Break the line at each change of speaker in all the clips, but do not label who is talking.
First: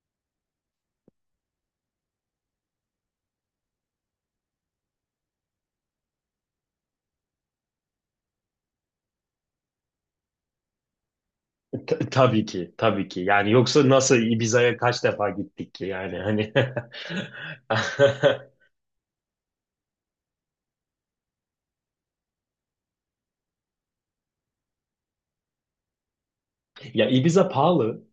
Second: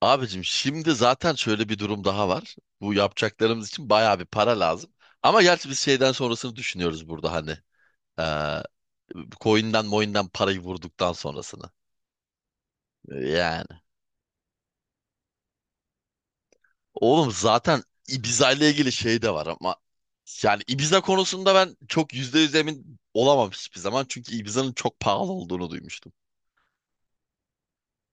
Abicim şimdi zaten şöyle bir durum daha var. Bu yapacaklarımız için bayağı bir para lazım. Ama gerçi biz şeyden sonrasını düşünüyoruz burada hani. Ee, coin'den moin'den parayı vurduktan sonrasını.
Tabii ki, tabii ki. Yani
Yani.
yoksa nasıl Ibiza'ya kaç defa gittik ki yani hani.
Oğlum zaten Ibiza ile ilgili şey de var ama yani Ibiza konusunda ben çok yüzde yüz emin olamam hiçbir zaman. Çünkü Ibiza'nın çok pahalı olduğunu duymuştum.
Ya Ibiza pahalı.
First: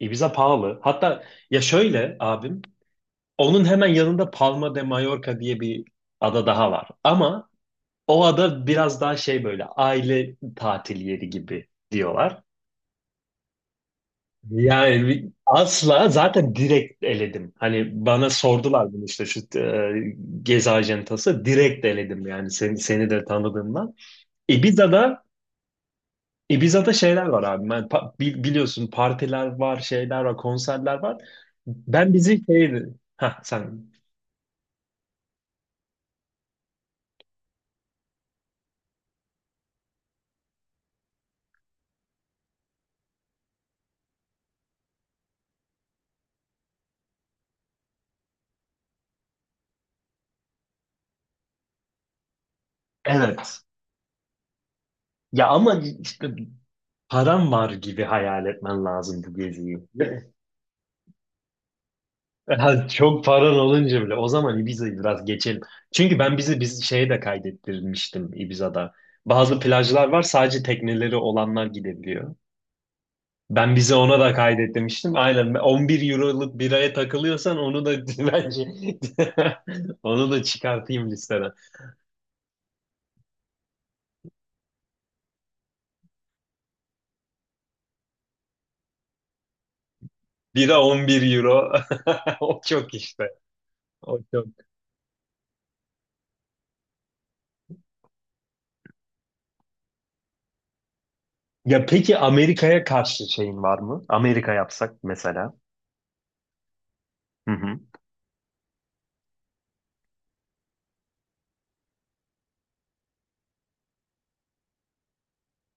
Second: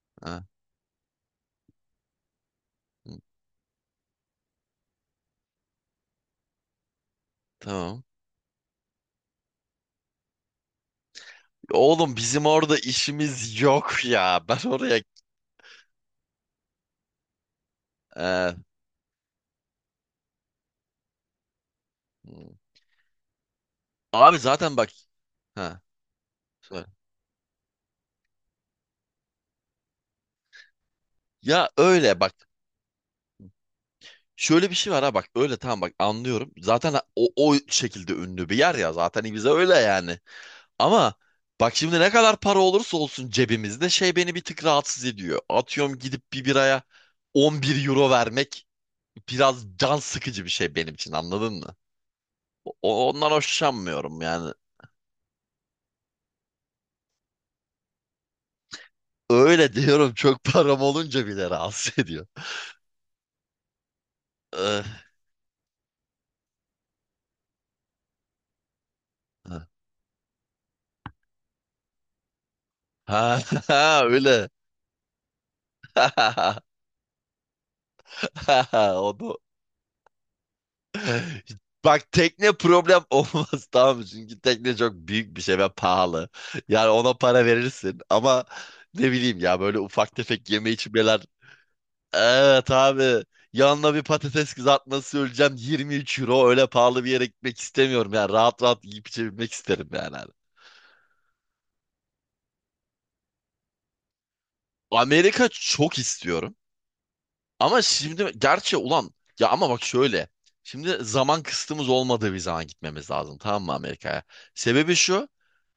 Ibiza
Ha,
pahalı. Hatta ya şöyle abim,
hı,
onun hemen yanında Palma de Mallorca diye bir ada daha var. Ama
tamam.
o ada biraz daha şey böyle aile tatil yeri gibi
Oğlum
diyorlar.
bizim orada işimiz yok ya. Ben oraya...
Yani asla zaten direkt eledim. Hani bana
Ee,
sordular bunu işte şu gezi ajantası direkt eledim yani
hı.
seni de tanıdığımdan.
Abi zaten bak...
Ibiza'da
Ha, söyle.
Ibiza'da şeyler var abi. Ben, biliyorsun partiler var, şeyler var, konserler var.
Ya
Ben
öyle bak.
bizi şeydi. Ha sen.
Şöyle bir şey var ha bak öyle tamam bak anlıyorum. Zaten o şekilde ünlü bir yer ya zaten Ibiza öyle yani. Ama bak şimdi ne kadar para olursa olsun cebimizde şey beni bir tık rahatsız ediyor. Atıyorum gidip bir biraya 11 euro vermek biraz can sıkıcı bir şey benim için anladın mı? Ondan
Evet.
hoşlanmıyorum yani.
Ya ama işte param var gibi hayal etmen lazım bu
Öyle
geziyi.
diyorum çok param olunca bile rahatsız ediyor.
Ha, çok paran olunca bile. O zaman
Eh,
Ibiza'yı biraz geçelim. Çünkü ben bizi biz şeye de kaydettirmiştim Ibiza'da. Bazı
eh.
plajlar var, sadece tekneleri olanlar gidebiliyor.
Ha,
Ben bize
ha
ona da
öyle.
kaydet demiştim. Aynen 11 euroluk biraya takılıyorsan onu da bence
O da.
onu da çıkartayım listeden.
Bak tekne problem olmaz tamam mı? Çünkü tekne çok büyük bir şey ve pahalı. Yani ona para verirsin ama ne bileyim ya böyle ufak tefek yeme
Bira
içmeler.
11 euro. O
Evet
çok
abi
işte.
yanına bir
O çok.
patates kızartması öleceğim 23 euro öyle pahalı bir yere gitmek istemiyorum. Yani rahat rahat yiyip içebilmek isterim yani. Abi.
Ya peki Amerika'ya karşı şeyin var mı? Amerika yapsak
Amerika
mesela.
çok istiyorum
Hı hı.
ama şimdi gerçi ulan ya ama bak şöyle. Şimdi zaman kısıtımız olmadığı bir zaman gitmemiz lazım tamam mı Amerika'ya? Sebebi şu.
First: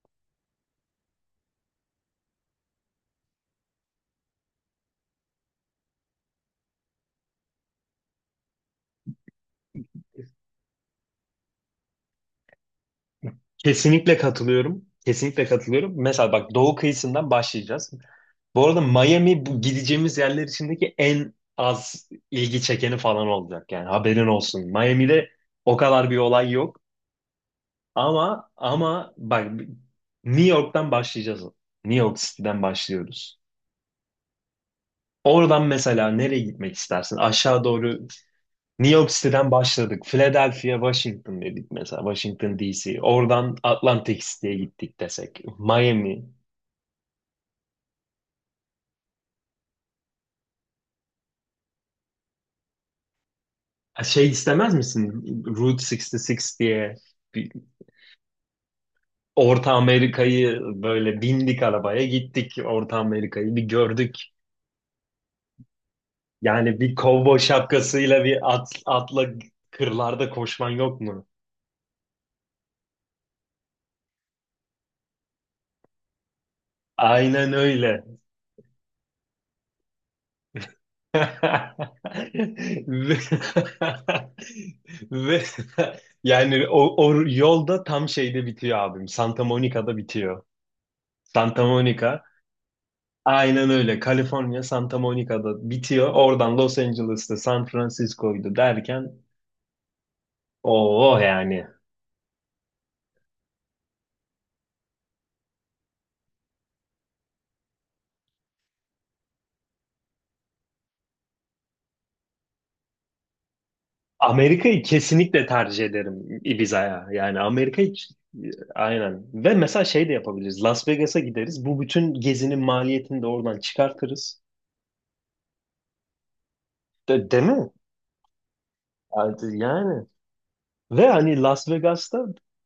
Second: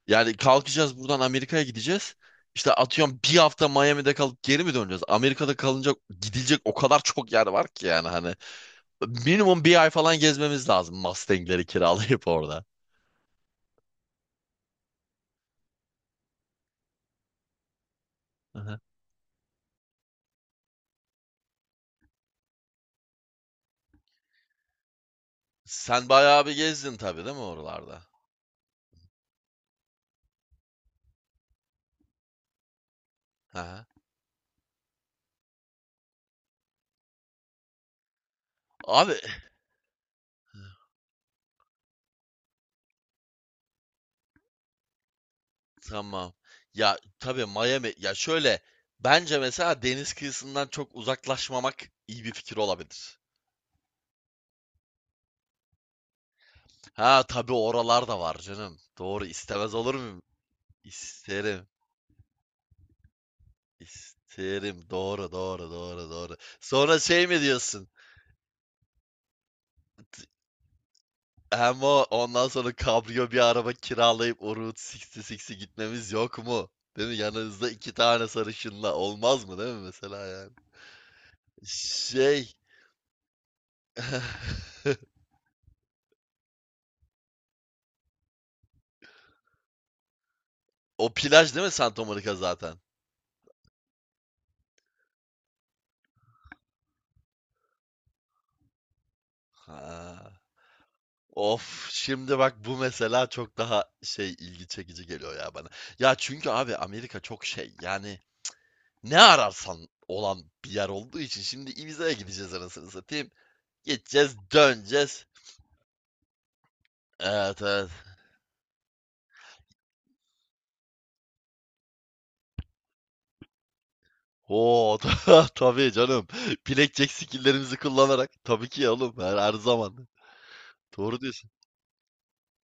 Yani kalkacağız buradan Amerika'ya gideceğiz. İşte atıyorum bir hafta Miami'de kalıp geri mi döneceğiz? Amerika'da kalınacak gidilecek o kadar çok yer var ki yani hani. Minimum bir ay falan gezmemiz lazım Mustang'leri kiralayıp orada.
Kesinlikle katılıyorum. Kesinlikle katılıyorum. Mesela bak, doğu kıyısından başlayacağız.
Hı
Bu
hı.
arada Miami bu gideceğimiz yerler içindeki en az ilgi çekeni falan olacak. Yani haberin olsun. Miami'de o
Sen
kadar bir
bayağı
olay
bir
yok.
gezdin tabii değil mi oralarda?
Ama bak, New York'tan başlayacağız. New York City'den başlıyoruz.
Hı hı.
Oradan mesela nereye gitmek istersin? Aşağı doğru New York
Abi
City'den başladık. Philadelphia, Washington dedik mesela. Washington DC. Oradan Atlantic City'ye gittik desek. Miami.
tamam. Ya tabii Miami ya şöyle bence mesela deniz kıyısından çok uzaklaşmamak iyi bir fikir olabilir.
Şey istemez misin? Route 66 diye
Ha
bir
tabii oralar da var canım. Doğru
Orta
istemez olur muyum?
Amerika'yı böyle bindik
İsterim.
arabaya gittik. Orta Amerika'yı bir gördük.
İsterim. Doğru, doğru, doğru, doğru.
Yani bir
Sonra şey
kovboy
mi diyorsun?
şapkasıyla bir atla kırlarda koşman yok mu?
Hem o ondan sonra kabrio bir araba kiralayıp o Route 66'i gitmemiz yok mu? Değil mi?
Aynen
Yanınızda iki
öyle.
tane sarışınla olmaz mı değil mi mesela yani? Şey.
Ve, ve yani o yolda tam şeyde bitiyor abim. Santa Monica'da bitiyor.
O plaj değil
Santa
mi Santa
Monica,
Monica zaten?
aynen öyle. Kaliforniya Santa Monica'da bitiyor. Oradan Los Angeles'ta San Francisco'ydu derken
Ha.
o yani.
Of şimdi bak bu mesela çok daha şey ilgi çekici geliyor ya bana. Ya çünkü abi Amerika çok şey yani ne ararsan olan bir yer olduğu için şimdi Ibiza'ya gideceğiz anasını satayım. Gideceğiz,
Amerika'yı
döneceğiz.
kesinlikle tercih ederim Ibiza'ya. Yani
Evet evet.
Amerika'yı, aynen. Ve mesela şey de yapabiliriz. Las Vegas'a gideriz. Bu bütün gezinin maliyetini de oradan çıkartırız.
Oo tabii canım. Blackjack
Değil mi?
skill'lerimizi kullanarak. Tabii ki ya oğlum her
Yani yani.
zaman.
Ve
Doğru
hani
diyorsun.
Las Vegas'ta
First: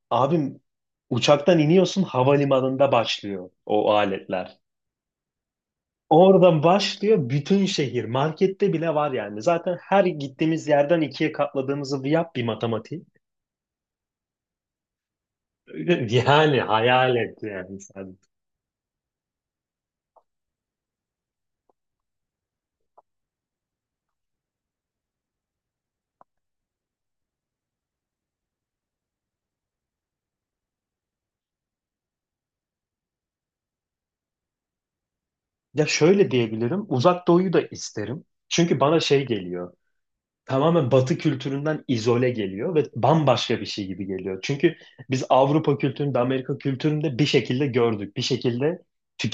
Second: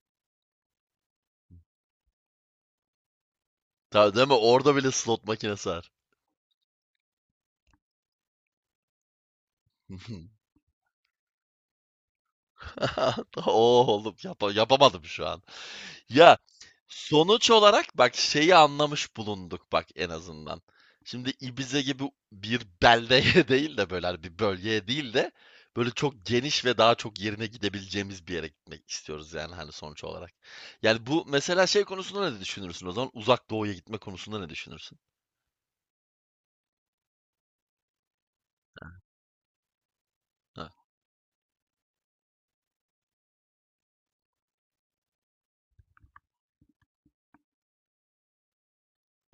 abim, uçaktan iniyorsun, havalimanında başlıyor o
Tabii değil mi?
aletler.
Orada bile slot makinesi var.
Oradan başlıyor bütün şehir. Markette bile var yani. Zaten her gittiğimiz yerden ikiye katladığımızı yap bir matematiği.
Oo oğlum yapamadım şu an. Ya,
Yani hayal et
sonuç
yani.
olarak bak şeyi anlamış bulunduk bak en azından. Şimdi Ibiza gibi bir beldeye değil de böyle hani bir bölgeye değil de böyle çok geniş ve daha çok yerine gidebileceğimiz bir yere gitmek istiyoruz yani hani sonuç olarak. Yani bu mesela şey konusunda ne düşünürsün o zaman? Uzak Doğu'ya gitme konusunda ne düşünürsün?
Ya şöyle diyebilirim, Uzak Doğu'yu da isterim. Çünkü bana şey geliyor,
Ha,
tamamen Batı kültüründen izole geliyor ve bambaşka bir şey gibi geliyor. Çünkü biz Avrupa kültüründe, Amerika kültüründe bir şekilde gördük, bir şekilde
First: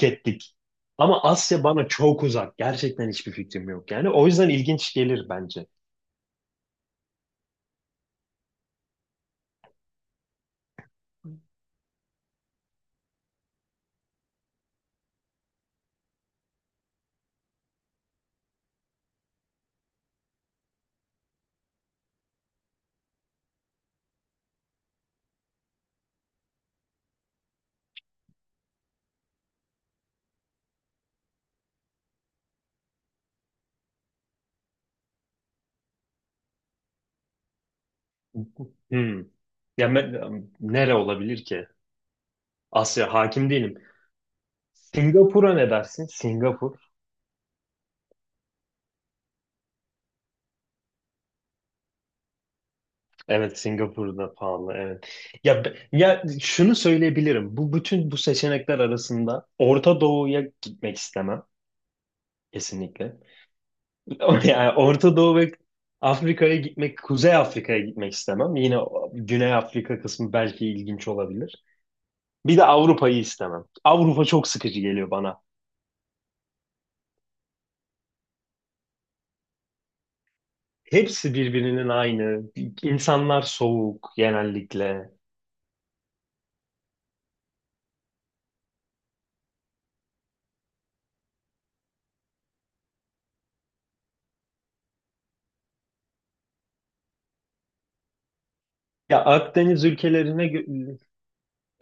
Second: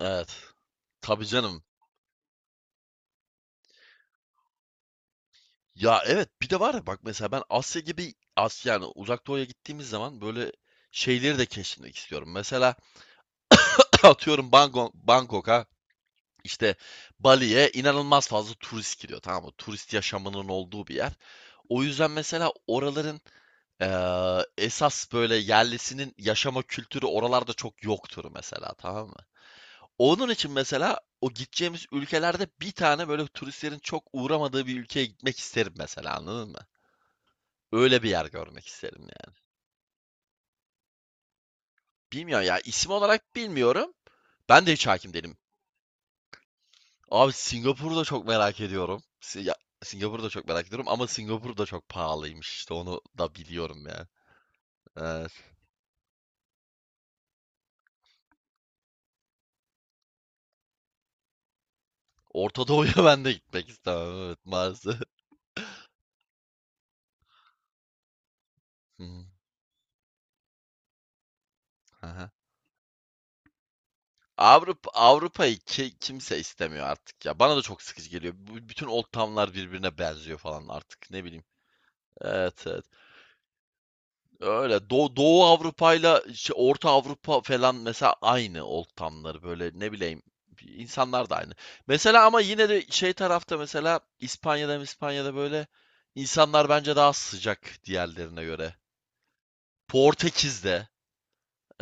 evet.
Ama
Tabii canım.
Asya bana çok uzak, gerçekten hiçbir fikrim yok. Yani o yüzden ilginç gelir bence.
Ya evet bir de var ya bak mesela ben Asya gibi Asya yani Uzak Doğu'ya gittiğimiz zaman böyle şeyleri de keşfetmek istiyorum. Mesela atıyorum Bangkok, Bangkok'a işte Bali'ye inanılmaz fazla turist gidiyor tamam mı? Turist yaşamının olduğu bir yer. O yüzden mesela oraların esas böyle yerlisinin yaşama kültürü oralarda çok yoktur mesela tamam mı? Onun için mesela o gideceğimiz ülkelerde bir tane böyle turistlerin çok uğramadığı bir ülkeye gitmek isterim mesela anladın mı? Öyle bir yer görmek isterim
Hmm.
yani.
Ya nere olabilir ki?
Bilmiyorum ya isim
Asya
olarak
hakim değilim.
bilmiyorum. Ben de hiç hakim değilim.
Singapur'a ne dersin? Singapur.
Abi Singapur'u da çok merak ediyorum. Ya, Singapur'u da çok merak ediyorum ama Singapur da çok pahalıymış işte onu da
Evet,
biliyorum ya.
Singapur'da pahalı, evet.
Evet.
Ya şunu söyleyebilirim. Bu bütün bu seçenekler arasında Orta Doğu'ya gitmek istemem
Orta Doğu'ya
kesinlikle.
ben de gitmek istemem evet
Yani
maalesef.
Orta Doğu ve Afrika'ya gitmek, Kuzey Afrika'ya gitmek istemem. Yine
Hı, hı,
Güney Afrika kısmı belki ilginç olabilir.
aha.
Bir de Avrupa'yı istemem. Avrupa çok sıkıcı
Avrupa
geliyor bana.
Avrupa'yı kimse istemiyor artık ya. Bana da çok sıkıcı geliyor. Bütün old town'lar birbirine benziyor falan artık ne
Hepsi
bileyim.
birbirinin aynı.
Evet, evet.
İnsanlar soğuk
Öyle
genellikle.
Doğu, Doğu Avrupa'yla işte Orta Avrupa falan mesela aynı ortamları böyle ne bileyim insanlar da aynı. Mesela ama yine de şey tarafta mesela İspanya'da İspanya'da böyle insanlar bence daha sıcak diğerlerine göre.
Ya Akdeniz ülkelerine
Portekiz'de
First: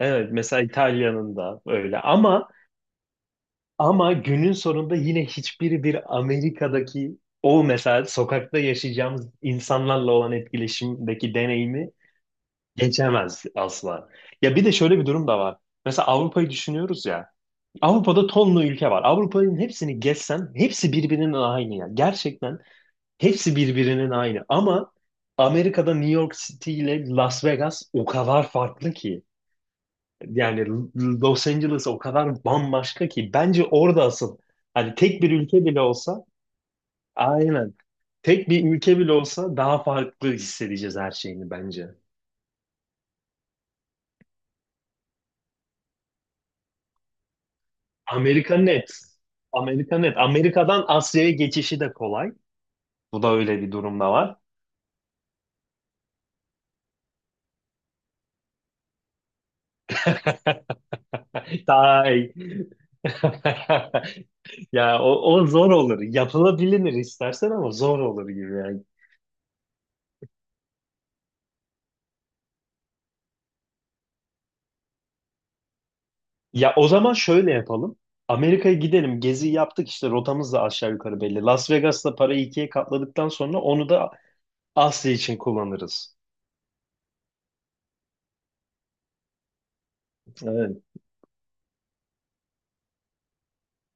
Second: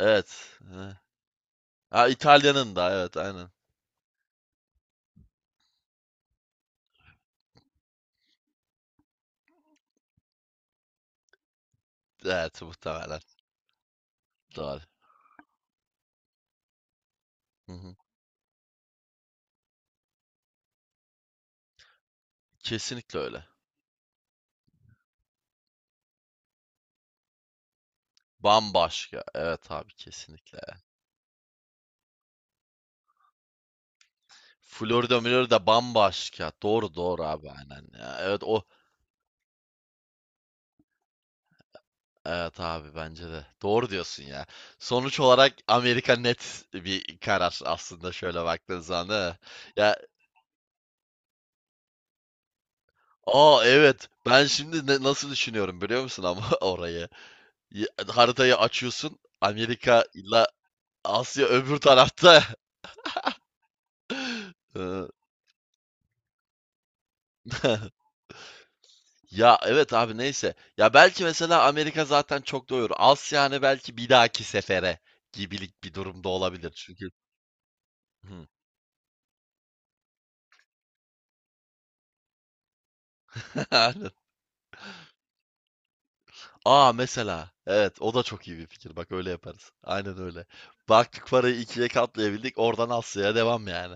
evet, mesela
Hı.
İtalya'nın da öyle,
Ha,
ama
İtalya'nın da evet aynen.
Ama günün sonunda yine hiçbiri bir Amerika'daki o mesela sokakta yaşayacağımız insanlarla olan etkileşimdeki deneyimi
Evet muhtemelen
geçemez asla. Ya bir de
doğru.
şöyle bir durum da var. Mesela Avrupa'yı düşünüyoruz ya.
Hı hı.
Avrupa'da tonlu ülke var. Avrupa'nın hepsini gezsen hepsi birbirinin aynı ya. Gerçekten
Kesinlikle öyle.
hepsi birbirinin aynı. Ama Amerika'da New York City ile Las Vegas o kadar farklı ki.
Bambaşka. Evet abi kesinlikle.
Yani Los Angeles o kadar bambaşka ki, bence orada asıl hani
Florida
tek bir
Milorida
ülke bile olsa,
bambaşka. Doğru doğru abi
aynen,
aynen ya. Evet
tek bir
o.
ülke bile olsa daha farklı hissedeceğiz her şeyini bence.
Evet abi bence de. Doğru diyorsun ya. Sonuç olarak Amerika net bir karar aslında şöyle
Amerika
baktığın
net.
zaman değil mi? Ya
Amerika net. Amerika'dan Asya'ya geçişi de kolay. Bu da
aa
öyle bir
evet
durumda var.
ben şimdi nasıl düşünüyorum biliyor musun ama orayı. Ya- Haritayı açıyorsun Amerika ile Asya öbür
Tay.
tarafta.
Ya
Ee,
o zor olur. Yapılabilir istersen ama zor olur gibi yani.
ya evet abi neyse. Ya belki mesela Amerika zaten çok doyurur. Asya hani belki bir dahaki sefere gibilik bir durumda olabilir.
Ya o
Çünkü
zaman şöyle yapalım.
hı.
Amerika'ya gidelim. Gezi yaptık, işte rotamız da aşağı yukarı belli. Las Vegas'ta parayı ikiye katladıktan sonra onu da Asya için kullanırız.
Aa mesela. Evet o da çok iyi bir fikir. Bak öyle yaparız. Aynen öyle.
Evet.
Baktık parayı ikiye katlayabildik. Oradan Asya'ya devam yani.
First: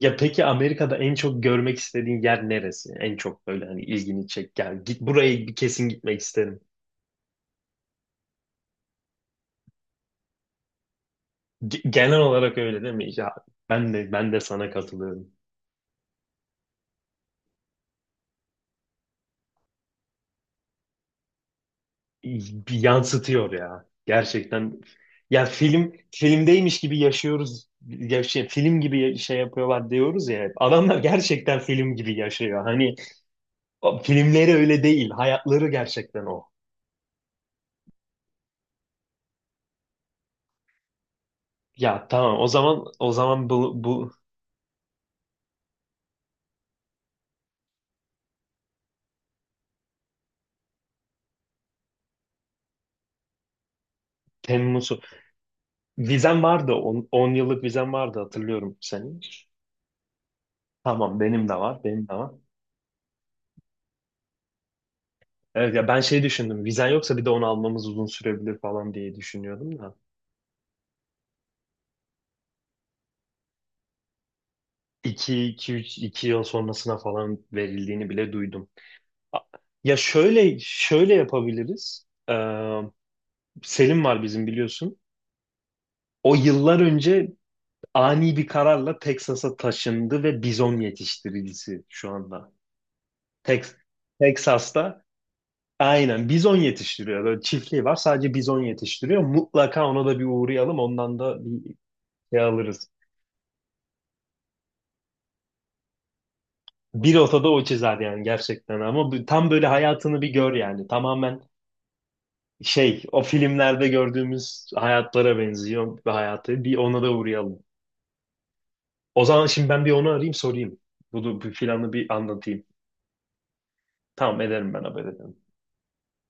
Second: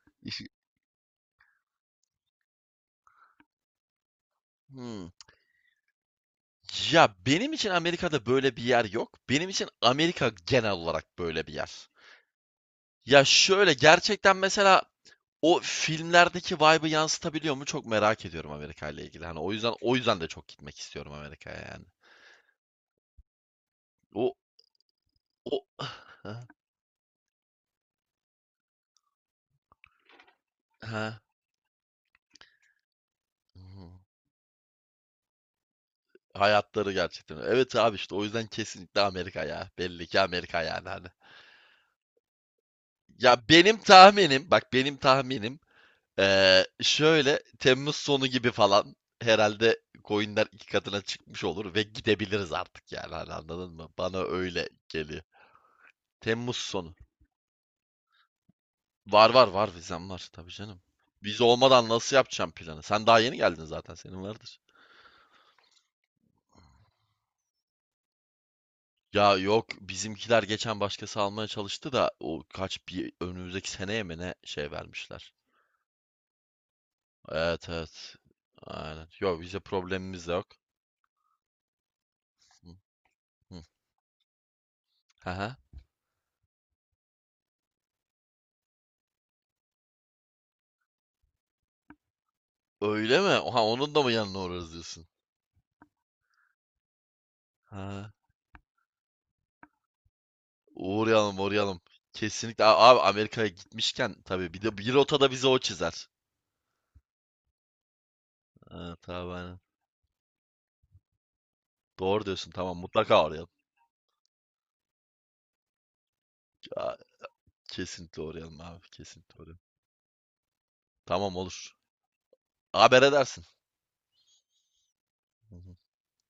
Ya peki
İşi...
Amerika'da en çok görmek istediğin yer neresi? En çok böyle hani ilgini çek. Yani git
Hmm.
buraya bir, kesin gitmek isterim.
Ya benim için Amerika'da böyle bir yer yok. Benim için Amerika genel olarak böyle bir
Ge-
yer.
genel olarak öyle değil mi?
Ya
Ya
şöyle
ben de ben
gerçekten
de sana
mesela
katılıyorum.
o filmlerdeki vibe'ı yansıtabiliyor mu çok merak ediyorum Amerika ile ilgili. Hani o yüzden de çok gitmek istiyorum Amerika'ya yani.
Bir yansıtıyor ya.
O
Gerçekten ya
o
film
ha
filmdeymiş gibi yaşıyoruz. Yaşay, film gibi şey yapıyorlar diyoruz ya. Hep. Adamlar
ha.
gerçekten film gibi yaşıyor. Hani
Hmm.
o filmleri öyle değil. Hayatları gerçekten o.
Hayatları gerçekten. Evet abi işte o yüzden kesinlikle Amerika ya. Belli ki Amerika yani hani.
Ya tamam, o zaman o
Ya
zaman
benim
bu
tahminim bak benim tahminim şöyle Temmuz sonu gibi falan herhalde coinler iki katına çıkmış olur ve gidebiliriz artık yani hani anladın mı? Bana öyle
Temmuz'u
geliyor.
vizem
Temmuz
vardı.
sonu.
10 yıllık vizem vardı, hatırlıyorum senin.
Var var var vizem var tabii canım.
Tamam,
Vize
benim de var.
olmadan
Benim de
nasıl
var.
yapacağım planı? Sen daha yeni geldin zaten senin vardır.
Evet ya, ben şey düşündüm. Vizen yoksa bir de onu almamız uzun sürebilir falan diye
Ya yok
düşünüyordum da.
bizimkiler geçen başkası almaya çalıştı da o kaç bir önümüzdeki seneye mi ne şey vermişler.
2 2 3 2 yıl sonrasına falan
Evet
verildiğini
evet.
bile duydum.
Aynen.
A-
Yok bize
Ya
problemimiz de yok.
şöyle yapabiliriz.
Hı, hı.
Selim var bizim, biliyorsun.
Aha.
O yıllar önce ani bir kararla Texas'a taşındı ve bizon yetiştiricisi şu anda.
Öyle mi? Oha
Tex
onun da mı yanına uğrarız
Texas'ta
diyorsun?
aynen bizon yetiştiriyor. Böyle çiftliği var,
Ha.
sadece bizon yetiştiriyor. Mutlaka ona da bir uğrayalım. Ondan da
Uğrayalım
bir
uğrayalım.
şey
Kesinlikle.
alırız.
Abi Amerika'ya gitmişken tabii bir de bir rotada bize o çizer.
Bir otada o çizer yani gerçekten,
Ha,
ama
tamam
tam
aynen.
böyle hayatını bir gör yani. Tamamen
Doğru diyorsun tamam
şey, o
mutlaka uğrayalım.
filmlerde gördüğümüz hayatlara benziyor bir hayatı. Bir
Ya,
ona da uğrayalım.
kesinlikle uğrayalım abi
O
kesinlikle
zaman
uğrayalım.
şimdi ben bir onu arayayım, sorayım.
Tamam
Bunu bir,
olur.
planı bir anlatayım.
Haber edersin.
Tamam ederim, ben haber ederim.